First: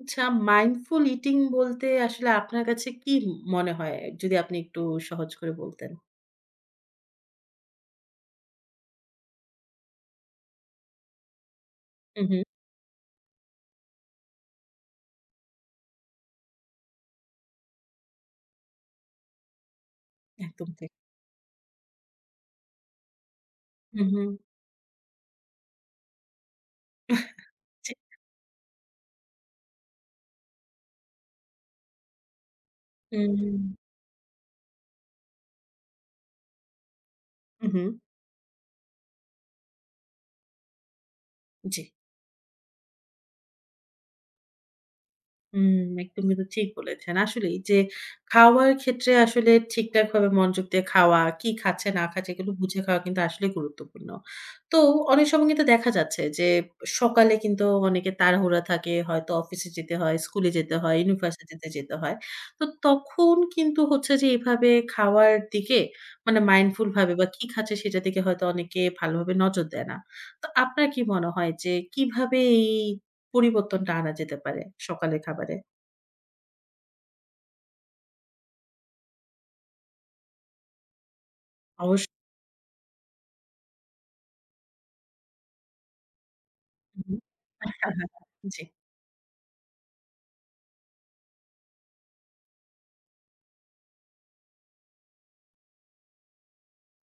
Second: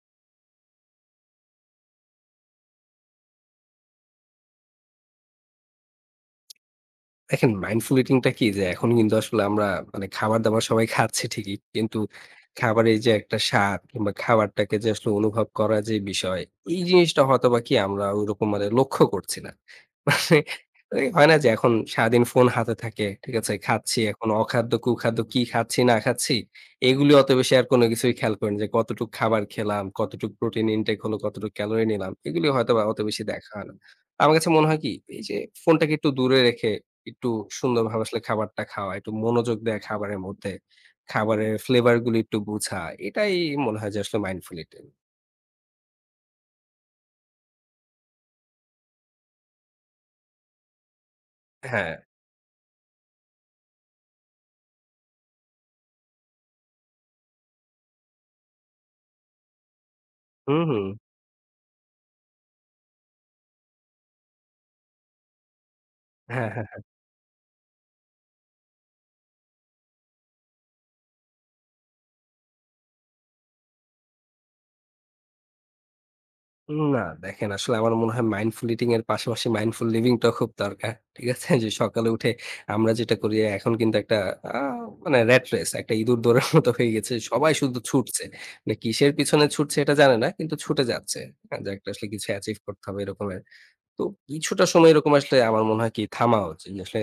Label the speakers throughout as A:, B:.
A: আচ্ছা, mindful eating বলতে আসলে আপনার কাছে কি মনে হয়? যদি আপনি একটু সহজ করে বলতেন।
B: দেখেন মাইন্ডফুল ইটিং টা কি? যে এখন কিন্তু আসলে আমরা মানে খাবার-দাবার সবাই খাচ্ছি ঠিকই। কিন্তু
A: হু, হু।
B: খাবারের যে একটা স্বাদ কিংবা খাবারটাকে যে আসলে অনুভব করার যে বিষয়, এই জিনিসটা হয়তোবা কি আমরা ওইরকম মানে লক্ষ্য করছি না। মানে
A: একদম ঠিক।
B: এই হয় না যে এখন সারাদিন ফোন হাতে থাকে। ঠিক আছে? খাচ্ছি।
A: হু, হু।
B: এখন অখাদ্য, কুখাদ্য কি খাচ্ছি না খাচ্ছি এগুলি অত বেশি আর কোনো
A: জি।
B: কিছুই খেয়াল করি না যে কতটুক খাবার খেলাম, কতটুক প্রোটিন ইনটেক হলো, কতটুক ক্যালোরি নিলাম। এগুলি হয়তোবা অত বেশি দেখা
A: হুম।
B: হয় না। আমার কাছে মনে হয় কি এই যে ফোনটাকে একটু দূরে রেখে একটু
A: হু, হু।
B: সুন্দরভাবে আসলে খাবারটা খাওয়া, একটু মনোযোগ দেয়া খাবারের মধ্যে, খাবারের
A: জি।
B: ফ্লেভার গুলো একটু বুঝা। এটাই মনে হয় যে আসলে মাইন্ডফুল ইটিং।
A: হুম, একদম কিন্তু ঠিক বলেছেন। আসলেই যে খাওয়ার ক্ষেত্রে আসলে ঠিকঠাকভাবে মনোযোগ দিয়ে খাওয়া, কি খাচ্ছে
B: হ্যাঁ।
A: না খাচ্ছে এগুলো বুঝে খাওয়া কিন্তু আসলে গুরুত্বপূর্ণ। তো অনেক সময় কিন্তু দেখা যাচ্ছে যে সকালে কিন্তু অনেকে তাড়াহুড়া থাকে, হয়তো অফিসে যেতে হয়, স্কুলে
B: হুম,
A: যেতে
B: হুম।
A: হয়, ইউনিভার্সিটিতে যেতে হয়। তো তখন কিন্তু হচ্ছে যে এভাবে খাওয়ার দিকে মানে
B: হ্যাঁ, হ্যাঁ।
A: মাইন্ডফুল ভাবে বা কি খাচ্ছে সেটার দিকে হয়তো অনেকে ভালোভাবে নজর দেয় না। তো আপনার কি মনে হয় যে কিভাবে এই পরিবর্তনটা আনা যেতে পারে সকালের খাবারে।
B: না, দেখেন আসলে আমার মনে হয় মাইন্ডফুল ইটিং এর পাশাপাশি মাইন্ডফুল লিভিং টাও খুব দরকার। ঠিক আছে? যে সকালে
A: অবশ্যই।
B: উঠে আমরা যেটা করি এখন কিন্তু একটা আ মানে র‍্যাট রেস একটা ইঁদুর দৌড়ের মতো হয়ে গেছে।
A: হুম,
B: সবাই শুধু
A: হ্যাঁ, হ্যাঁ,
B: ছুটছে।
A: হ্যাঁ, জি।
B: মানে কিসের পিছনে ছুটছে এটা জানে না কিন্তু ছুটে যাচ্ছে। হ্যাঁ? যে একটা আসলে কিছু অ্যাচিভ করতে হবে এরকমের। তো কিছুটা সময় এরকম আসলে আমার মনে হয় কি থামা উচিত। আসলে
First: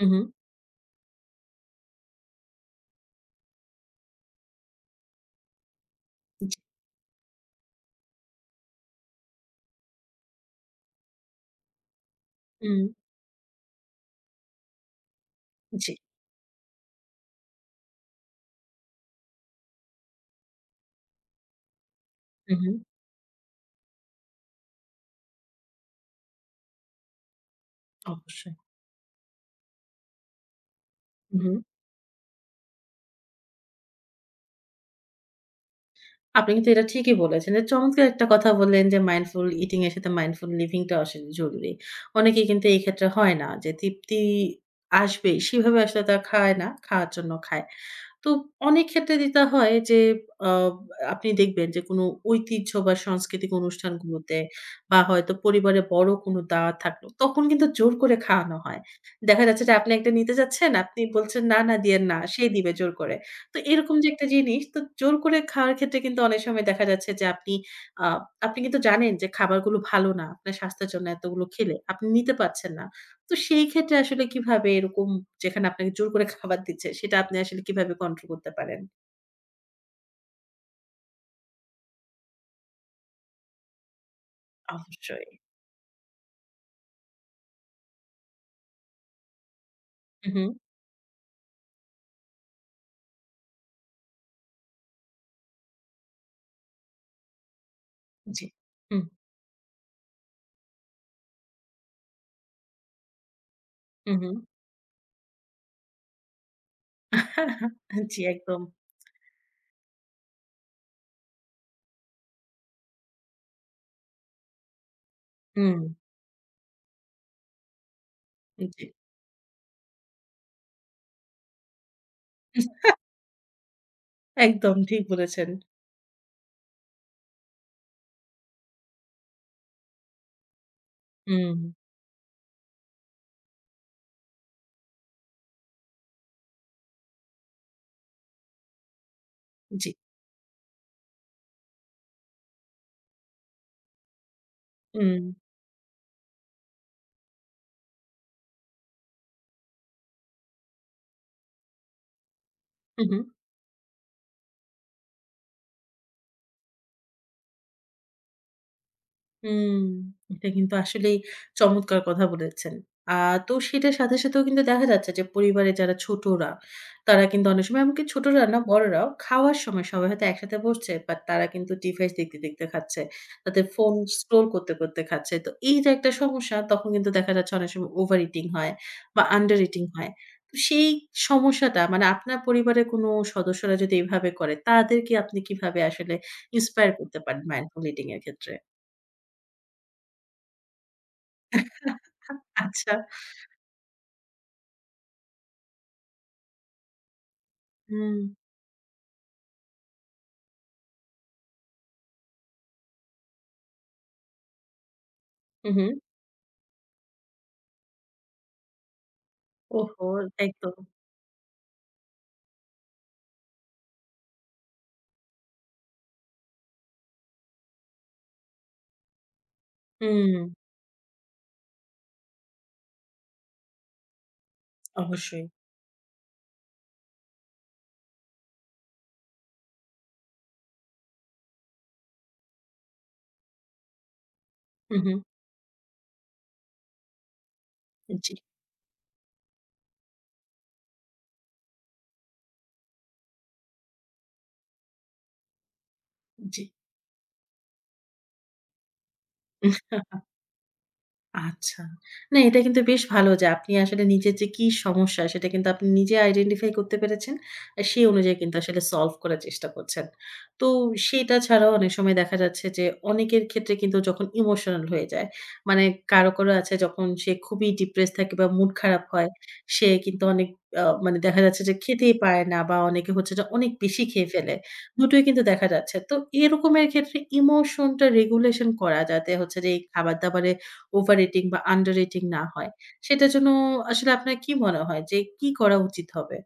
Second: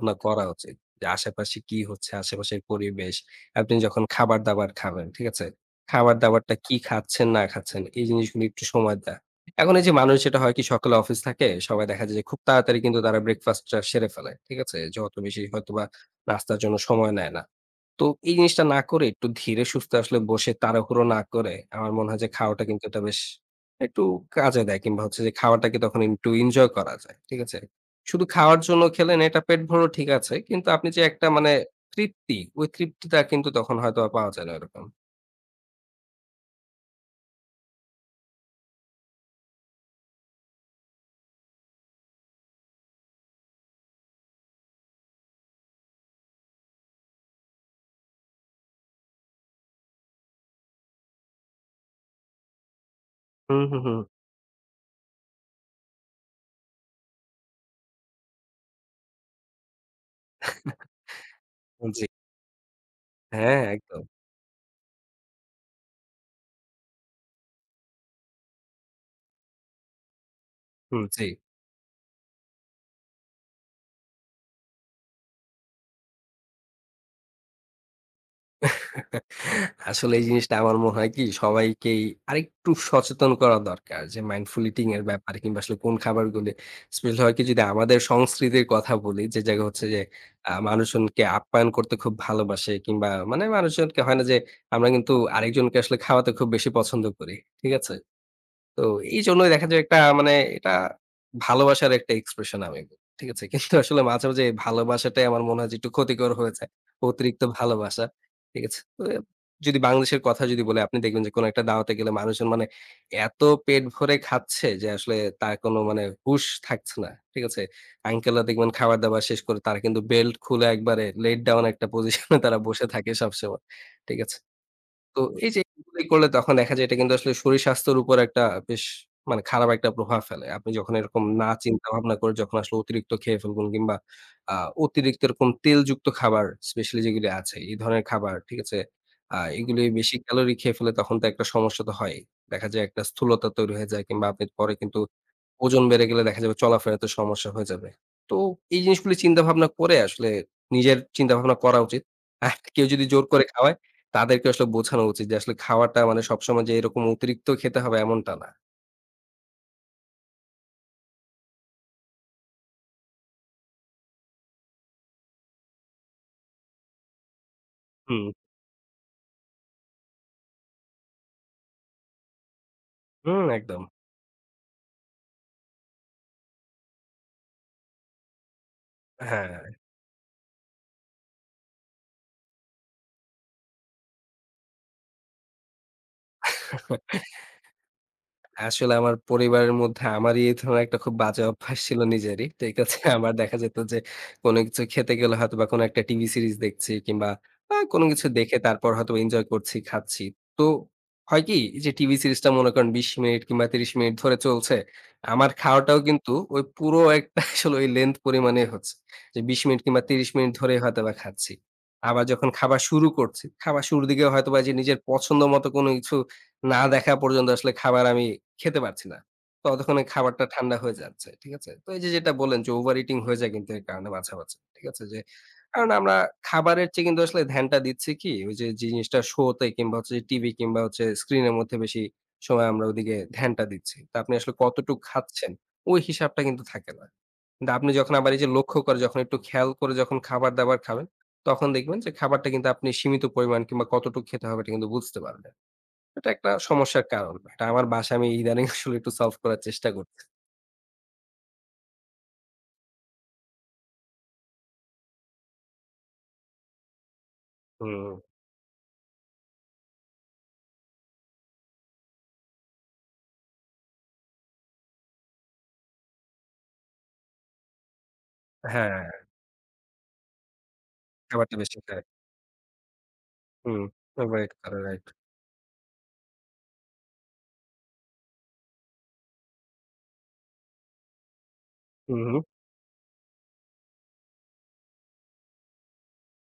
A: হু, হু,
B: করা উচিত। যে আশেপাশে কি হচ্ছে, আশেপাশের পরিবেশ। আপনি যখন খাবার-দাবার খাবেন, ঠিক আছে? খাবার-দাবারটা কি খাচ্ছেন না খাচ্ছেন এই জিনিসগুলো একটু সময় দেয়া। এখন এই যে মানুষ যেটা হয় কি সকালে অফিস থাকে, সবাই দেখা যায় যে খুব তাড়াতাড়ি
A: হুম।
B: কিন্তু তারা ব্রেকফাস্টটা সেরে ফেলে। ঠিক আছে? যত বেশি হয়তোবা
A: জি।
B: নাস্তার জন্য সময় নেয় না। তো এই জিনিসটা না করে একটু ধীরে সুস্থে আসলে বসে তাড়াহুড়ো না করে আমার মনে হয় যে
A: হু,
B: খাওয়াটা
A: হু।
B: কিন্তু এটা বেশ একটু কাজে দেয় কিংবা হচ্ছে যে খাওয়াটাকে তখন একটু এনজয় করা যায়। ঠিক আছে? শুধু
A: অবশ্যই।
B: খাওয়ার জন্য খেলেন এটা পেট ভরো ঠিক আছে। কিন্তু আপনি যে একটা
A: হু, হু।
B: মানে তৃপ্তি, ওই তৃপ্তিটা কিন্তু তখন হয়তো আর পাওয়া যায় না ওরকম।
A: আপনি কিন্তু এটা ঠিকই বলেছেন। যে চমৎকার একটা কথা বললেন যে মাইন্ডফুল ইটিং এর সাথে মাইন্ডফুল লিভিং টা আসলে জরুরি। অনেকেই কিন্তু এই ক্ষেত্রে হয় না যে তৃপ্তি আসবে সেভাবে আসলে তারা খায় না। খাওয়ার জন্য খায়। তো অনেক ক্ষেত্রে যেটা হয় যে আ আপনি দেখবেন যে কোনো ঐতিহ্য বা সাংস্কৃতিক
B: হুম, হুম, হুম।
A: অনুষ্ঠানগুলোতে বা হয়তো পরিবারে বড় কোনো দাওয়াত থাকলো, তখন কিন্তু জোর করে খাওয়ানো হয়। দেখা যাচ্ছে যে আপনি একটা নিতে যাচ্ছেন, আপনি বলছেন, "না, না দিয়েন
B: জি।
A: না।" সে দিবে জোর করে। তো
B: হ্যাঁ,
A: এরকম
B: একদম।
A: যে একটা জিনিস, তো জোর করে খাওয়ার ক্ষেত্রে কিন্তু অনেক সময় দেখা যাচ্ছে যে আপনি আ আপনি কিন্তু জানেন যে খাবারগুলো ভালো না, আপনার স্বাস্থ্যের
B: হুম,
A: জন্য
B: জি।
A: এতগুলো খেলে। আপনি নিতে পারছেন না। তো সেই ক্ষেত্রে আসলে কিভাবে এরকম যেখানে আপনাকে জোর করে খাবার দিচ্ছে, সেটা আপনি আসলে কিভাবে কন্ট্রোল করতে পারেন?
B: আসলে এই জিনিসটা আমার মনে হয় কি সবাইকেই আরেকটু সচেতন করা দরকার যে মাইন্ডফুল ইটিং এর
A: অবশ্যই।
B: ব্যাপারে কিংবা আসলে কোন খাবারগুলি স্পেশালি হয় কি যদি আমাদের সংস্কৃতির কথা বলি যে জায়গা হচ্ছে যে
A: হু, হু।
B: মানুষজনকে আপ্যায়ন করতে খুব ভালোবাসে কিংবা মানে মানুষজনকে হয় না যে আমরা কিন্তু আরেকজনকে আসলে খাওয়াতে খুব বেশি পছন্দ করি। ঠিক আছে?
A: জি।
B: তো
A: হুম,
B: এইজন্যই দেখা যায় একটা মানে এটা ভালোবাসার একটা এক্সপ্রেশন আমি বলব। ঠিক আছে? কিন্তু আসলে
A: হু,
B: মাঝে,
A: হু।
B: মাঝে এই ভালোবাসাটাই আমার মনে হয় যে একটু ক্ষতিকর হয়ে যায়। অতিরিক্ত ভালোবাসা।
A: জি, একদম।
B: ঠিক আছে? তো এ যদি বাংলাদেশের কথা যদি বলি আপনি দেখবেন যে কোনো একটা দাওয়াতে গেলে মানুষজন মানে এত পেট ভরে খাচ্ছে যে আসলে তার
A: হুম,
B: কোনো মানে হুঁশ থাকছে না। ঠিক আছে? আঙ্কেলরা দেখবেন
A: জি।
B: খাবার-দাবার শেষ করে তারা কিন্তু বেল্ট খুলে একবারে লেট ডাউন একটা পজিশন এ তারা বসে থাকে সবসময়। ঠিক আছে?
A: একদম ঠিক
B: তো
A: বলেছেন।
B: এই যে এগুলি করলে তখন দেখা যায় এটা কিন্তু আসলে শরীর স্বাস্থ্যের উপর একটা বেশ মানে খারাপ একটা প্রভাব ফেলে। আপনি যখন এরকম না
A: হুম,
B: চিন্তা ভাবনা করে যখন আসলে অতিরিক্ত খেয়ে ফেলবেন কিংবা আ অতিরিক্ত এরকম তেলযুক্ত খাবার স্পেশালি যেগুলি আছে এই ধরনের খাবার, ঠিক আছে? এগুলি
A: জি।
B: বেশি ক্যালোরি খেয়ে ফেলে তখন তো একটা সমস্যা তো হয়ই। দেখা যায় একটা স্থূলতা তৈরি হয়ে যায় কিংবা আপনি পরে কিন্তু
A: হুম,
B: ওজন বেড়ে গেলে দেখা যাবে চলাফেরাতে সমস্যা হয়ে যাবে। তো এই জিনিসগুলি চিন্তাভাবনা করে আসলে নিজের চিন্তাভাবনা করা উচিত। আর কেউ
A: হু,
B: যদি
A: হু।
B: জোর করে খাওয়ায়, তাদেরকে আসলে বোঝানো উচিত যে আসলে খাওয়াটা মানে সবসময় যে এরকম অতিরিক্ত খেতে হবে এমনটা না।
A: হুম, এটা কিন্তু আসলেই চমৎকার কথা বলেছেন। আ তো সেটার সাথে, সাথেও কিন্তু দেখা যাচ্ছে যে পরিবারে যারা ছোটরা, তারা কিন্তু অনেক সময় এমনকি
B: হুম,
A: ছোটরা না বড়রাও খাওয়ার সময় সবাই হয়তো একসাথে বসছে, বাট তারা কিন্তু ডিভাইস দেখতে, দেখতে খাচ্ছে।
B: হুম
A: তাদের
B: একদম।
A: ফোন স্ক্রল করতে, করতে খাচ্ছে। তো এই যে একটা সমস্যা তখন কিন্তু দেখা যাচ্ছে অনেক সময় ওভার ইটিং হয় বা আন্ডার
B: হ্যাঁ।
A: ইটিং হয়। তো সেই সমস্যাটা মানে আপনার পরিবারের কোনো সদস্যরা যদি এভাবে করে, তাদেরকে আপনি কিভাবে আসলে ইন্সপায়ার করতে পারেন মাইন্ডফুল ইটিং এর ক্ষেত্রে?
B: আসলে আমার পরিবারের মধ্যে আমারই এই ধরনের একটা খুব বাজে অভ্যাস ছিল নিজেরই। ঠিক
A: আচ্ছা।
B: আছে? আমার দেখা যেত যে কোনো কিছু খেতে গেলে হয়তোবা কোনো একটা টিভি সিরিজ দেখছি কিংবা কোনো
A: হুম,
B: কিছু দেখে তারপর হয়তো এনজয় করছি, খাচ্ছি। তো হয় কি? এই যে টিভি সিরিজটা মনে করেন ২০ মিনিট কিংবা ৩০ মিনিট ধরে চলছে। আমার
A: হু, হু।
B: খাওয়াটাও কিন্তু ওই পুরো একটা আসলে ওই লেংথ পরিমাণেই হচ্ছে। যে ২০ মিনিট কিংবা
A: ওহো!
B: ৩০
A: তাই
B: মিনিট
A: তো।
B: ধরেই হয়তোবা খাচ্ছি। আবার যখন খাবার শুরু করছি, খাবার শুরুর দিকে হয়তোবা যে নিজের পছন্দ মতো কোনো কিছু না দেখা পর্যন্ত আসলে খাবার আমি খেতে পারছি না। ততক্ষণে
A: হুম,
B: খাবারটা ঠান্ডা হয়ে যাচ্ছে। ঠিক আছে? তো এই যে যেটা বললেন যে ওভার ইটিং হয়ে যায় কিন্তু এর কারণে মাঝে, মাঝে। ঠিক আছে? যে
A: অবশ্যই।
B: কারণ আমরা খাবারের চেয়ে কিন্তু আসলে ধ্যানটা দিচ্ছি কি ওই যে জিনিসটা শো তে কিংবা হচ্ছে টিভি কিংবা হচ্ছে স্ক্রিনের মধ্যে বেশি সময় আমরা ওদিকে ধ্যানটা দিচ্ছি। তো আপনি আসলে
A: হু,
B: কতটুক
A: হু।
B: খাচ্ছেন ওই হিসাবটা কিন্তু থাকে না। কিন্তু আপনি যখন আবার
A: জি,
B: এই যে লক্ষ্য করে যখন একটু খেয়াল করে যখন খাবার-দাবার খাবেন তখন দেখবেন যে খাবারটা কিন্তু আপনি সীমিত পরিমাণ কিংবা কতটুক খেতে হবে এটা কিন্তু বুঝতে পারবেন। এটা একটা সমস্যার কারণ। এটা আমার বাসায় আমি ইদানিং আসলে একটু সলভ করার
A: জি।
B: চেষ্টা করতেছি।
A: আচ্ছা। না, এটা কিন্তু বেশ ভালো যে আপনি আসলে নিজের যে কি সমস্যা সেটা কিন্তু আপনি নিজে আইডেন্টিফাই করতে পেরেছেন। আর সেই
B: হুম,
A: অনুযায়ী কিন্তু আসলে সলভ করার চেষ্টা করছেন। তো সেটা ছাড়াও অনেক সময় দেখা যাচ্ছে যে অনেকের ক্ষেত্রে কিন্তু যখন ইমোশনাল হয়ে যায়, মানে কারো, কারো আছে যখন সে খুবই ডিপ্রেসড থাকে বা মুড
B: হ্যাঁ,
A: খারাপ হয়, সে কিন্তু অনেক মানে দেখা
B: খাবারটা
A: যাচ্ছে যে
B: বেশি খায়।
A: খেতেই পারে না বা অনেকে হচ্ছে যে অনেক
B: হুম,
A: বেশি খেয়ে
B: অ্যাভয়েড
A: ফেলে।
B: করে রাইট।
A: দুটোই কিন্তু দেখা যাচ্ছে। তো এরকমের ক্ষেত্রে ইমোশনটা রেগুলেশন করা যাতে হচ্ছে যে এই খাবার-দাবারে ওভার রেটিং বা আন্ডার
B: হু,
A: রেটিং
B: হু।
A: না হয়। সেটার জন্য আসলে আপনার কি মনে হয় যে কি করা উচিত হবে?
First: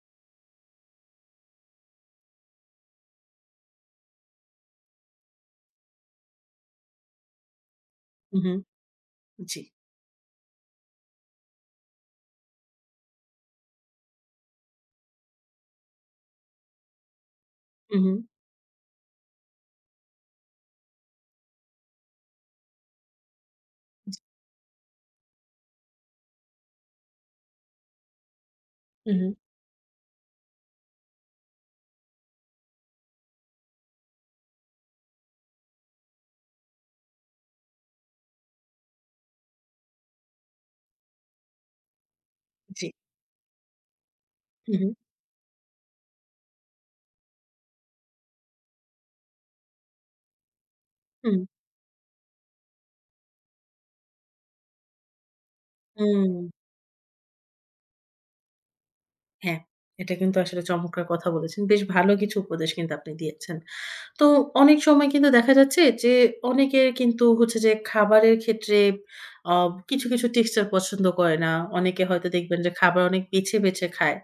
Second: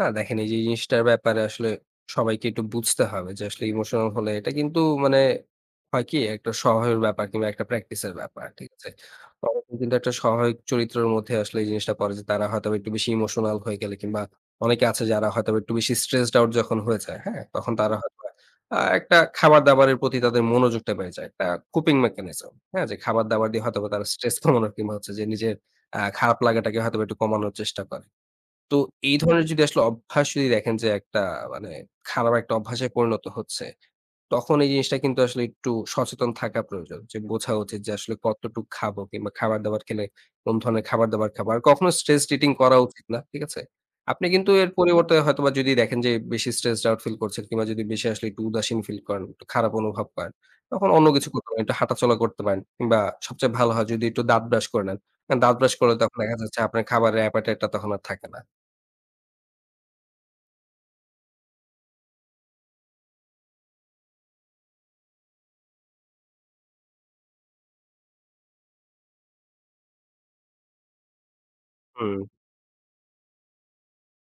B: না দেখেন এই যে জিনিসটার ব্যাপারে আসলে সবাইকে একটু বুঝতে হবে যে আসলে ইমোশনাল হলে এটা কিন্তু মানে হয় কি একটা স্বভাবের ব্যাপার কিংবা একটা প্র্যাকটিসের
A: হু,
B: ব্যাপার
A: হু।
B: ঠিক আছে তখন
A: জি।
B: কিন্তু একটা স্বাভাবিক চরিত্রের মধ্যে আসলে এই জিনিসটা পড়ে যে তারা হয়তো বা একটু বেশি ইমোশনাল হয়ে গেলে কিংবা অনেকে আছে যারা হয়তো বা একটু বেশি স্ট্রেসড আউট যখন হয়ে যায় হ্যাঁ তখন
A: হু,
B: তারা
A: হু।
B: হয়তো বা, একটা খাবার দাবারের প্রতি তাদের মনোযোগটা বেড়ে যায় একটা কোপিং মেকানিজম হ্যাঁ যে খাবার দাবার দিয়ে হয়তো বা তারা স্ট্রেস কমানোর কিংবা হচ্ছে যে নিজের খারাপ লাগাটাকে হয়তো বা একটু কমানোর চেষ্টা করে তো
A: হু,
B: এই
A: হু।
B: ধরনের যদি আসলে অভ্যাস যদি দেখেন যে একটা মানে খারাপ একটা অভ্যাসে পরিণত হচ্ছে, তখন এই জিনিসটা কিন্তু আসলে একটু সচেতন থাকা প্রয়োজন। যে বোঝা উচিত যে আসলে কতটুক খাবো কিংবা খাবার-দাবার খেলে কোন ধরনের খাবার-দাবার খাবো। আর কখনো স্ট্রেস ইটিং করা
A: জি।
B: উচিত না। ঠিক আছে? আপনি কিন্তু এর
A: হু, হু।
B: পরিবর্তে হয়তোবা যদি দেখেন যে বেশি স্ট্রেসড আউট ফিল করছেন কিংবা যদি বেশি আসলে একটু উদাসীন ফিল করেন, একটু খারাপ অনুভব করেন, তখন অন্য কিছু
A: হুম।
B: করতে পারেন। একটু হাঁটাচলা করতে পারেন কিংবা সবচেয়ে ভালো হয় যদি একটু দাঁত ব্রাশ করে নেন। কারণ দাঁত ব্রাশ করলে তখন
A: হুম।
B: দেখা যাচ্ছে আপনার খাবারের appetite টা তখন আর থাকে না।
A: হ্যাঁ, এটা কিন্তু আসলে চমৎকার কথা বলেছেন। বেশ ভালো কিছু উপদেশ কিন্তু আপনি দিয়েছেন। তো অনেক সময় কিন্তু দেখা যাচ্ছে যে অনেকের কিন্তু হচ্ছে যে খাবারের ক্ষেত্রে আ কিছু, কিছু টেক্সচার পছন্দ করে না। অনেকে
B: হুম,
A: হয়তো দেখবেন যে খাবার অনেক বেছে, বেছে খায়।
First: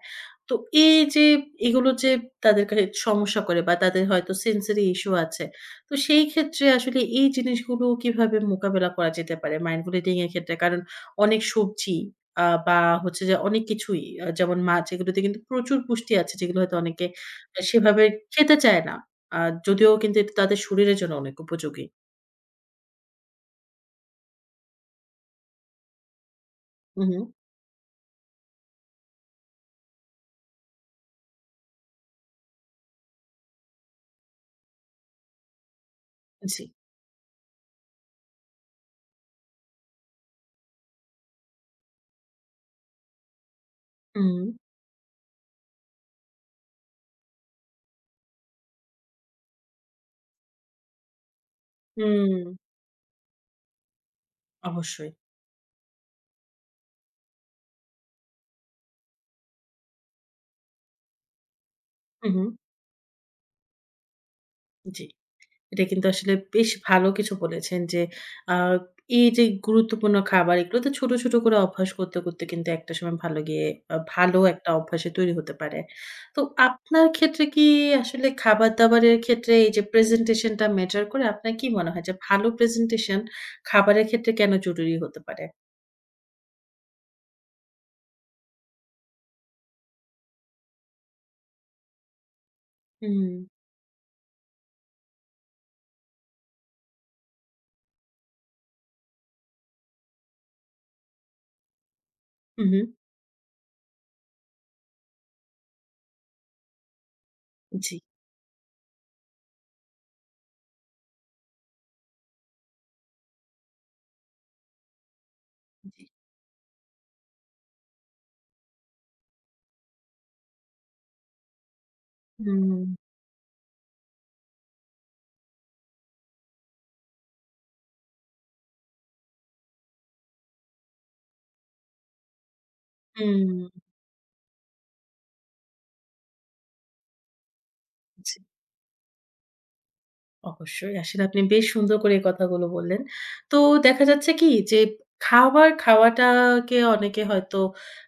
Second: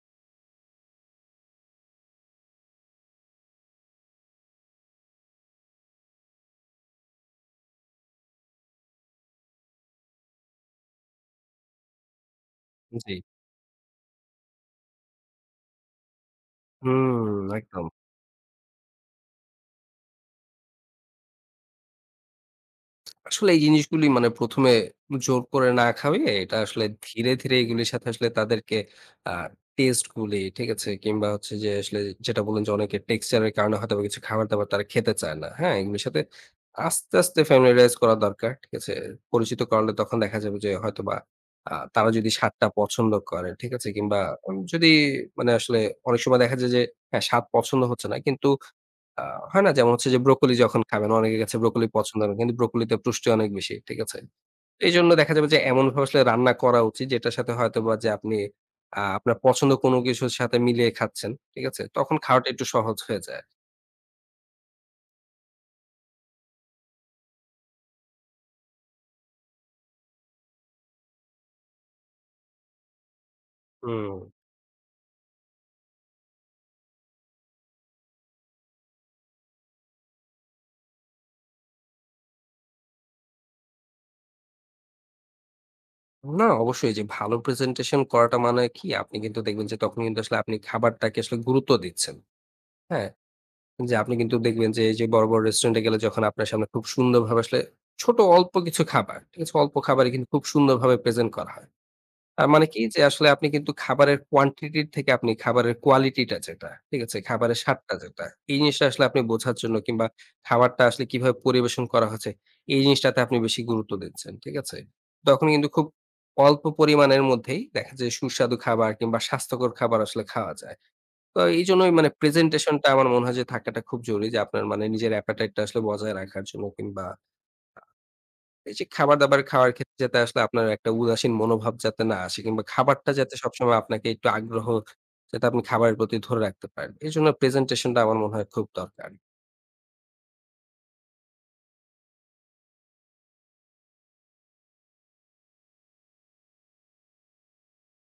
A: তো এই যে এগুলো যে তাদের কা সমস্যা করে বা তাদের হয়তো সেনসরি ইস্যু আছে। তো সেই ক্ষেত্রে আসলে এই জিনিসগুলো কিভাবে মোকাবেলা করা যেতে পারে মাইন্ডফুল ইটিং এর ক্ষেত্রে? কারণ অনেক সবজি বা
B: জি।
A: হচ্ছে যে অনেক কিছুই যেমন মাছ এগুলোতে কিন্তু প্রচুর পুষ্টি আছে যেগুলো হয়তো অনেকে
B: হুম, একদম।
A: সেভাবে খেতে চায় না। আর যদিও কিন্তু এটা তাদের শরীরের জন্য অনেক উপযোগী।
B: আসলে এই জিনিসগুলি মানে ১ম এ জোর করে না খাওয়িয়ে এটা আসলে
A: হু, হুম।
B: ধীরে, ধীরে এগুলির সাথে আসলে তাদেরকে আ টেস্ট গুলি, ঠিক আছে? কিংবা হচ্ছে যে আসলে যেটা বললেন যে অনেকে টেক্সচার এর কারণে হয়তোবা কিছু খাবার-দাবার তারা খেতে চায় না। হ্যাঁ? এগুলির সাথে
A: জি।
B: আস্তে, আস্তে familiarize করা দরকার। ঠিক আছে? পরিচিত করালে তখন দেখা যাবে যে হয়তোবা তারা যদি স্বাদটা পছন্দ করে, ঠিক আছে? কিংবা
A: হুম,
B: যদি মানে আসলে অনেক সময় দেখা যায় যে হ্যাঁ, স্বাদ পছন্দ হচ্ছে না। কিন্তু আ হয় না? যেমন হচ্ছে যে ব্রোকলি যখন খাবেন, অনেকের কাছে ব্রোকলি পছন্দ না।
A: হুম,
B: কিন্তু ব্রোকলিতে পুষ্টি অনেক বেশি। ঠিক আছে?
A: অবশ্যই।
B: এইজন্য দেখা যাবে যে এমনভাবে আসলে রান্না করা উচিত যেটার সাথে হয়তোবা যে আপনি আপনার পছন্দ কোনো কিছুর সাথে মিলিয়ে খাচ্ছেন। ঠিক আছে? তখন
A: হু, হুম,
B: খাওয়াটা একটু সহজ হয়ে যায়।
A: জি। এটা কিন্তু আসলে বেশ ভালো কিছু বলেছেন যে আ এই যে গুরুত্বপূর্ণ খাবার এগুলোতে ছোট, ছোট করে অভ্যাস করতে, করতে কিন্তু একটা সময় ভালো গিয়ে
B: হুম।
A: ভালো একটা অভ্যাসে তৈরি হতে পারে। তো আপনার ক্ষেত্রে কি আসলে খাবার-দাবারের ক্ষেত্রে এই যে প্রেজেন্টেশন টা ম্যাটার করে আপনার কি মনে হয় যে ভালো প্রেজেন্টেশন খাবারের ক্ষেত্রে কেন জরুরি হতে পারে?
B: না অবশ্যই যে ভালো প্রেজেন্টেশন করাটা মানে কি আপনি কিন্তু দেখবেন যে তখন কিন্তু আসলে আপনি খাবারটাকে আসলে গুরুত্ব দিচ্ছেন। হ্যাঁ?
A: হুম,
B: যে আপনি কিন্তু দেখবেন যে এই যে বড়, বড় রেস্টুরেন্টে গেলে যখন আপনার সামনে খুব সুন্দরভাবে আসলে ছোট অল্প কিছু খাবার, ঠিক আছে? অল্প খাবারই কিন্তু খুব সুন্দরভাবে প্রেজেন্ট করা হয়।
A: হু,
B: মানে
A: হুম,
B: কি যে আসলে আপনি কিন্তু খাবারের কোয়ান্টিটি থেকে আপনি খাবারের কোয়ালিটিটা যেটা, ঠিক আছে? খাবারের স্বাদটা
A: জি।
B: যেটা, এই জিনিসটা আসলে আপনি বোঝার জন্য কিংবা খাবারটা আসলে কিভাবে পরিবেশন করা হচ্ছে, এই জিনিসটাতে আপনি বেশি গুরুত্ব দিচ্ছেন, ঠিক আছে? তখন কিন্তু খুব অল্প পরিমাণের মধ্যেই দেখা যায় সুস্বাদু খাবার কিংবা স্বাস্থ্যকর খাবার আসলে খাওয়া যায়। তো এইজন্যই মানে
A: হুম,
B: প্রেজেন্টেশনটা আমার মনে হয় যে থাকাটা খুব জরুরি যে আপনার মানে নিজের appetite টা আসলে বজায় রাখার জন্য কিংবা এই যে খাবার-দাবার খাওয়ার ক্ষেত্রে যাতে আসলে আপনার একটা উদাসীন মনোভাব যাতে না আসে কিংবা খাবারটা যাতে সবসময়
A: হুম,
B: আপনাকে একটু আগ্রহ যাতে আপনি খাবারের প্রতি ধরে রাখতে পারেন। এজন্য প্রেজেন্টেশনটা আমার
A: জি,
B: মনে হয় খুব দরকার।
A: অবশ্যই। আসলে আপনি বেশ সুন্দর করে এই কথাগুলো বললেন। তো দেখা যাচ্ছে কি যে খাবার খাওয়াটাকে অনেকে হয়তো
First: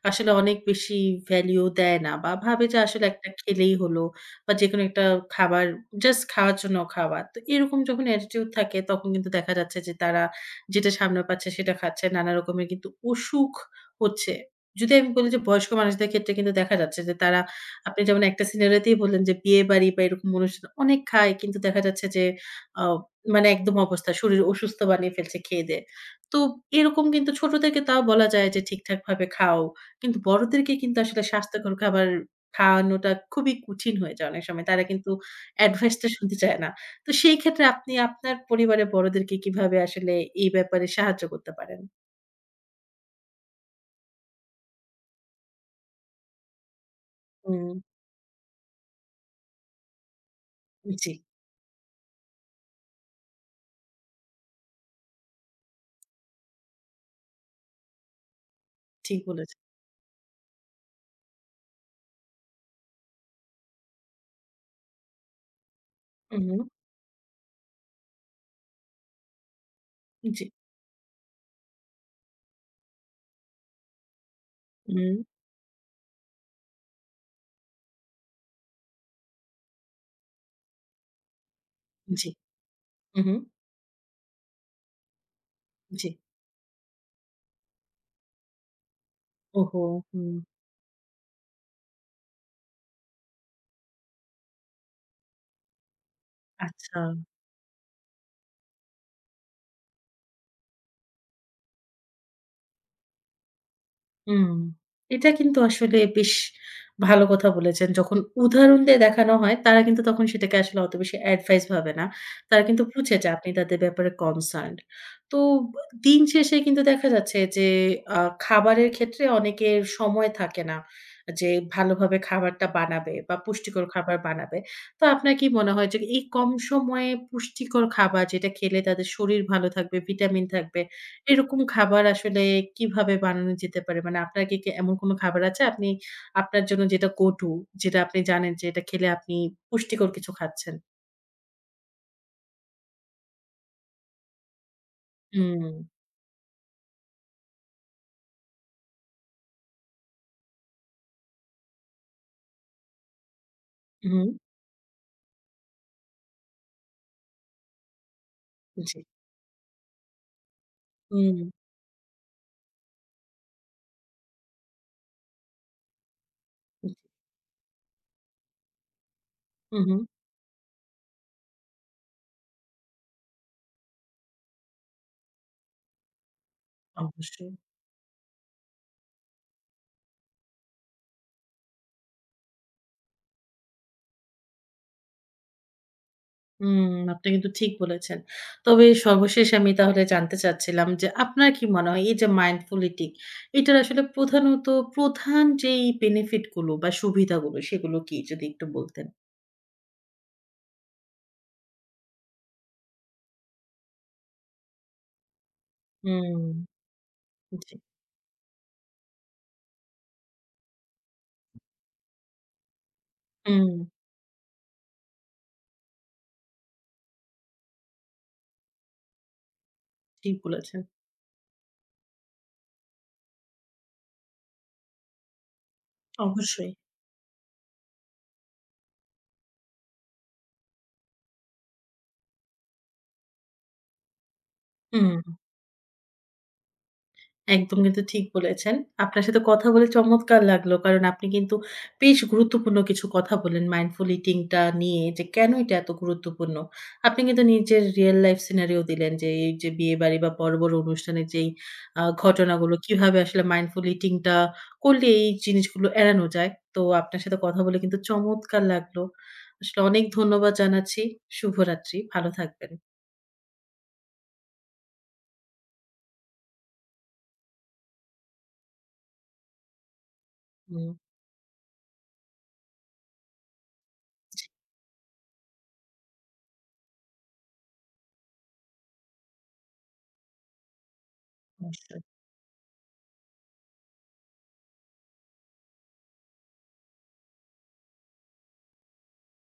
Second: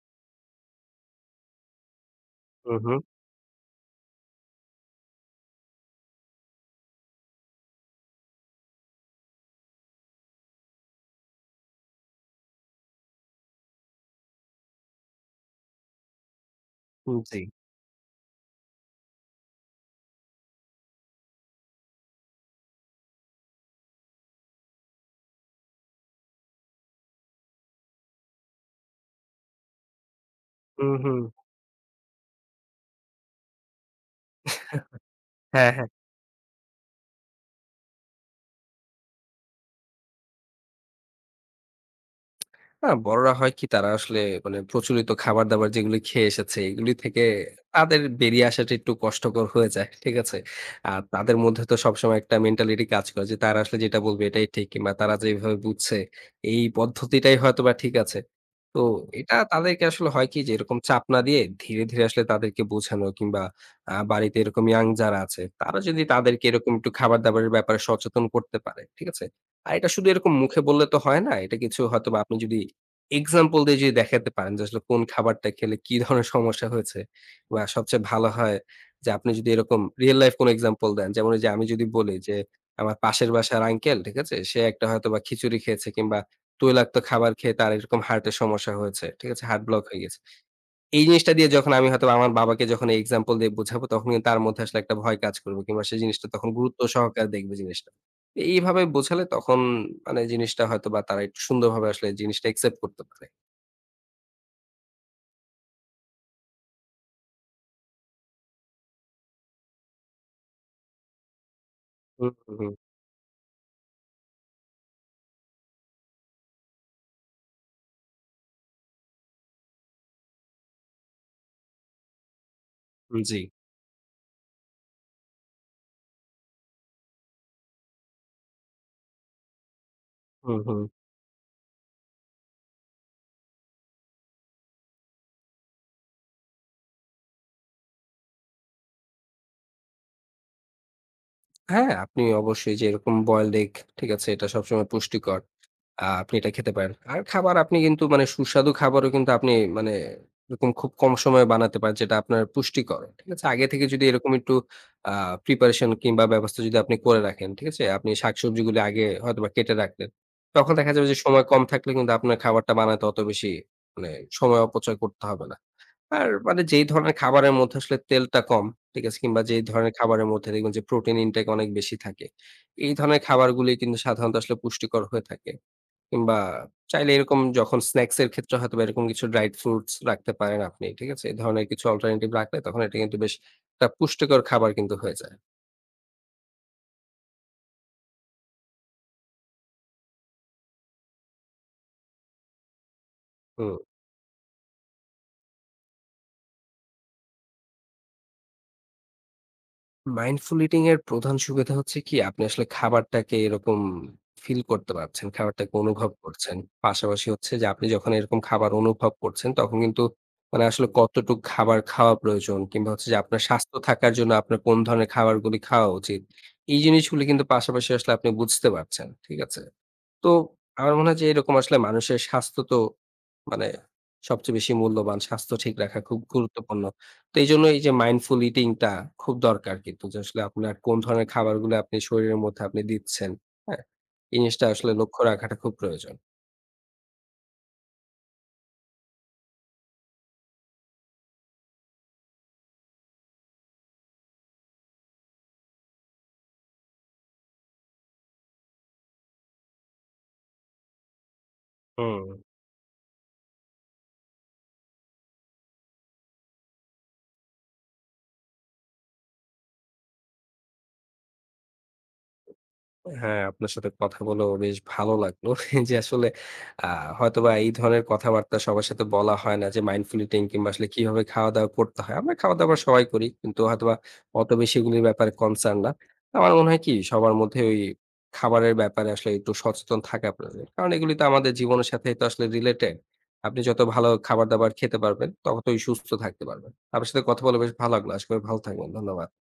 A: আসলে অনেক বেশি ভ্যালু দেয় না বা ভাবে
B: হু,
A: যে
B: হু।
A: আসলে একটা খেলেই হলো বা যেকোনো একটা খাবার জাস্ট খাওয়ার জন্য খাওয়া। তো এরকম যখন অ্যাটিটিউড থাকে তখন কিন্তু দেখা যাচ্ছে যে তারা যেটা সামনে পাচ্ছে সেটা খাচ্ছে। নানা রকমের কিন্তু অসুখ হচ্ছে। যদি আমি বলি যে বয়স্ক মানুষদের ক্ষেত্রে কিন্তু দেখা যাচ্ছে যে
B: জি।
A: তারা আপনি যেমন একটা সিনারিওতেই বললেন যে বিয়েবাড়ি বা এরকম অনুষ্ঠান অনেক খায় কিন্তু দেখা যাচ্ছে যে আ মানে একদম অবস্থা শরীর অসুস্থ বানিয়ে ফেলছে খেয়ে-দেয়ে। তো এরকম কিন্তু ছোটদেরকে তাও বলা যায় যে ঠিকঠাক ভাবে খাও। কিন্তু বড়দেরকে
B: হু,
A: কিন্তু
B: হু।
A: আসলে স্বাস্থ্যকর খাবার খাওয়ানোটা খুবই কঠিন হয়ে যায় অনেক সময়। তারা কিন্তু
B: হ্যাঁ, হ্যাঁ।
A: অ্যাডভাইস টা শুনতে চায় না। তো সেই ক্ষেত্রে আপনি আপনার পরিবারের বড়দেরকে কিভাবে আসলে এই ব্যাপারে সাহায্য করতে পারেন?
B: না, বড়রা হয় কি তারা আসলে মানে প্রচলিত খাবার-দাবার যেগুলি খেয়ে এসেছে, এগুলি থেকে
A: হুম,
B: তাদের বেরিয়ে আসাটা একটু কষ্টকর হয়ে যায়। ঠিক আছে? আর
A: জি,
B: তাদের মধ্যে তো সবসময় একটা মেন্টালিটি কাজ করে যে তারা আসলে যেটা বলবে এটাই ঠিক কিংবা তারা যেভাবে বুঝছে এই পদ্ধতিটাই হয়তোবা ঠিক আছে। তো
A: ঠিক
B: এটা
A: বলেছেন।
B: তাদেরকে আসলে হয় কি যে এরকম চাপ না দিয়ে ধীরে, ধীরে আসলে তাদেরকে বোঝানো কিংবা বাড়িতে এরকম ইয়াং যারা আছে তারা যদি তাদেরকে
A: হুম,
B: এরকম একটু খাবার-দাবারের ব্যাপারে সচেতন করতে পারে। ঠিক আছে? আর এটা শুধু এরকম
A: জি,
B: মুখে বললে তো হয় না। এটা কিছু হয়তোবা আপনি যদি এক্সাম্পল দিয়ে যদি দেখাতে পারেন যে আসলে কোন
A: হুম,
B: খাবারটা খেলে কি ধরনের সমস্যা হয়েছে বা সবচেয়ে ভালো হয় যে আপনি যদি এরকম রিয়াল লাইফ কোনো এক্সাম্পল দেন। যেমন ওইযে আমি যদি বলি
A: জি,
B: যে আমার
A: হুম,
B: পাশের বাসার আঙ্কেল, ঠিক আছে? সে একটা হয়তোবা খিচুড়ি খেয়েছে
A: জি।
B: কিংবা তৈলাক্ত খাবার খেয়ে তার এরকম হার্টের সমস্যা হয়েছে, ঠিক আছে? হার্ট
A: ওহো!
B: ব্লক হয়ে গেছে।
A: হুম,
B: এই জিনিসটা দিয়ে যখন আমি হয়তোবা আমার বাবাকে যখন এই এক্সাম্পল দিয়ে বুঝাবো তখন কিন্তু তার মধ্যে আসলে একটা ভয় কাজ করবে কিংবা সে জিনিসটা তখন গুরুত্ব
A: আচ্ছা।
B: সহকারে দেখবে জিনিসটা। এইভাবে বোঝালে তখন মানে জিনিসটা হয়তোবা তারা একটু সুন্দরভাবে আসলে জিনিসটা অ্যাকসেপ্ট করতে পারে।
A: হুম। এটা কিন্তু আসলে বেশ ভালো কথা বলেছেন। যখন উদাহরণ দিয়ে দেখানো হয়, তারা কিন্তু তখন সেটাকে আসলে অত বেশি অ্যাডভাইস ভাবে না।
B: হুম, হুম,
A: তারা
B: হুম।
A: কিন্তু বুঝে যে আপনি তাদের ব্যাপারে কনসার্নড। তো দিন শেষে কিন্তু দেখা যাচ্ছে যে আ খাবারের ক্ষেত্রে অনেকের সময় থাকে না যে ভালোভাবে খাবারটা বানাবে বা
B: জি।
A: পুষ্টিকর খাবার বানাবে। তো আপনার কি মনে হয় যে এই কম সময়ে পুষ্টিকর খাবার যেটা খেলে তাদের শরীর ভালো থাকবে, ভিটামিন
B: হুম,
A: থাকবে
B: হুম।
A: এরকম খাবার আসলে কিভাবে বানানো যেতে পারে? মানে আপনার কি, কি এমন কোন খাবার আছে আপনি আপনার জন্য যেটা go to যেটা আপনি জানেন যে এটা খেলে আপনি পুষ্টিকর কিছু খাচ্ছেন?
B: হ্যাঁ, আপনি অবশ্যই যে এরকম বয়েলড এগ ঠিক আছে? এটা সবসময় পুষ্টিকর।
A: হুম,
B: আপনি এটা খেতে পারেন। আর খাবার আপনি কিন্তু মানে সুস্বাদু খাবারও কিন্তু আপনি মানে এরকম খুব কম সময়ে বানাতে পারেন যেটা আপনার পুষ্টিকর। ঠিক আছে? আগে থেকে যদি
A: হুম,
B: এরকম একটু আ প্রিপারেশন কিংবা ব্যবস্থা যদি আপনি করে রাখেন, ঠিক আছে? আপনি শাকসবজিগুলো
A: জি।
B: আগে হয়তোবা কেটে রাখলেন। তখন দেখা যাবে যে
A: হুম,
B: সময় কম থাকলে কিন্তু আপনার খাবারটা বানাতে অত বেশি মানে সময় অপচয় করতে হবে না। আর মানে যেই ধরনের খাবারের মধ্যে আসলে তেলটা কম, ঠিক আছে? কিংবা যেই
A: হু,
B: ধরনের
A: হু,
B: খাবারের মধ্যে দেখবেন যে প্রোটিন ইনটেক অনেক বেশি থাকে। এই ধরনের খাবারগুলি কিন্তু সাধারণত আসলে পুষ্টিকর হয়ে থাকে। কিংবা চাইলে এরকম
A: অবশ্যই।
B: যখন স্ন্যাকস এর ক্ষেত্রে হয়তোবা এরকম কিছু ড্রাইড ফ্রুটস রাখতে পারেন আপনি। ঠিক আছে? এই ধরনের কিছু অল্টারনেটিভ রাখলে তখন এটা কিন্তু বেশ একটা পুষ্টিকর খাবার কিন্তু হয়ে যায়।
A: হুম, আপনি কিন্তু ঠিক বলেছেন। তবে সর্বশেষ আমি তাহলে জানতে চাচ্ছিলাম যে আপনার কি মনে হয় এই যে mindful eating এটার
B: হুম।
A: আসলে প্রধানত প্রধান যেই benefit গুলো বা সুবিধাগুলো সেগুলো কি? যদি একটু বলতেন?
B: মাইন্ডফুল ইটিং এর প্রধান সুবিধা হচ্ছে কি আপনি আসলে খাবারটাকে এরকম ফিল করতে পারছেন, খাবারটাকে অনুভব করছেন।
A: হুম,
B: পাশাপাশি হচ্ছে যে
A: জি।
B: আপনি যখন এরকম খাবার অনুভব করছেন তখন কিন্তু মানে আসলে কতটুক খাবার খাওয়া প্রয়োজন কিংবা হচ্ছে যে আপনার
A: হুম,
B: স্বাস্থ্য থাকার জন্য আপনার কোন ধরনের খাবারগুলি খাওয়া উচিত। এই জিনিসগুলি কিন্তু পাশাপাশি আসলে আপনি বুঝতে পারছেন। ঠিক আছে? তো
A: ঠিক বলেছেন।
B: আমার মনে হয় যে এরকম আসলে মানুষের স্বাস্থ্য তো মানে সবচেয়ে বেশি মূল্যবান স্বাস্থ্য ঠিক রাখা খুব
A: অবশ্যই।
B: গুরুত্বপূর্ণ। তো এইজন্য এই যে মাইন্ডফুল ইটিং টা খুব দরকার কিন্তু যে আসলে আপনার কোন ধরনের খাবারগুলো আপনি শরীরের মধ্যে আপনি দিচ্ছেন, হ্যাঁ? এই জিনিসটা আসলে
A: হুম,
B: লক্ষ্য রাখাটা খুব প্রয়োজন।
A: একদম কিন্তু ঠিক বলেছেন। আপনার সাথে কথা বলে চমৎকার লাগলো। কারণ আপনি কিন্তু বেশ গুরুত্বপূর্ণ কিছু কথা বললেন মাইন্ডফুল ইটিং টা নিয়ে যে কেন এটা এত গুরুত্বপূর্ণ। আপনি কিন্তু নিজের রিয়াল লাইফ সিনারিও দিলেন যে এই যে বিয়েবাড়ি বা বড়, বড় অনুষ্ঠানের যেই
B: হুম।
A: ঘটনাগুলো কিভাবে আসলে মাইন্ডফুল ইটিং টা করলে এই জিনিসগুলো এড়ানো যায়। তো আপনার সাথে কথা বলে কিন্তু চমৎকার লাগলো। আসলে অনেক ধন্যবাদ জানাচ্ছি। শুভরাত্রি। ভালো থাকবেন।
B: হ্যাঁ, আপনার সাথে কথা বলেও বেশ ভালো লাগলো। যে আসলে আ হয়তোবা এই ধরনের কথাবার্তা সবার সাথে বলা হয় না যে মাইন্ডফুল ইটিং কিংবা আসলে
A: হুম,
B: কিভাবে খাওয়া-দাওয়া করতে হয়। আমরা খাওয়া-দাওয়া সবাই করি। কিন্তু হয়তোবা অত বেশি এগুলির ব্যাপারে কনসার্ন না। আমার মনে হয় কি সবার মধ্যে ওই খাবারের ব্যাপারে আসলে একটু সচেতন থাকা প্রয়োজন। কারণ এগুলি তো আমাদের জীবনের
A: অবশ্যই।
B: সাথেই তো আসলে রিলেটেড। আপনি যত ভালো খাবার-দাবার খেতে পারবেন, ততই সুস্থ থাকতে পারবেন। আপনার সাথে কথা বলে বেশ ভালো লাগলো। আশা করি ভালো থাকবেন। ধন্যবাদ।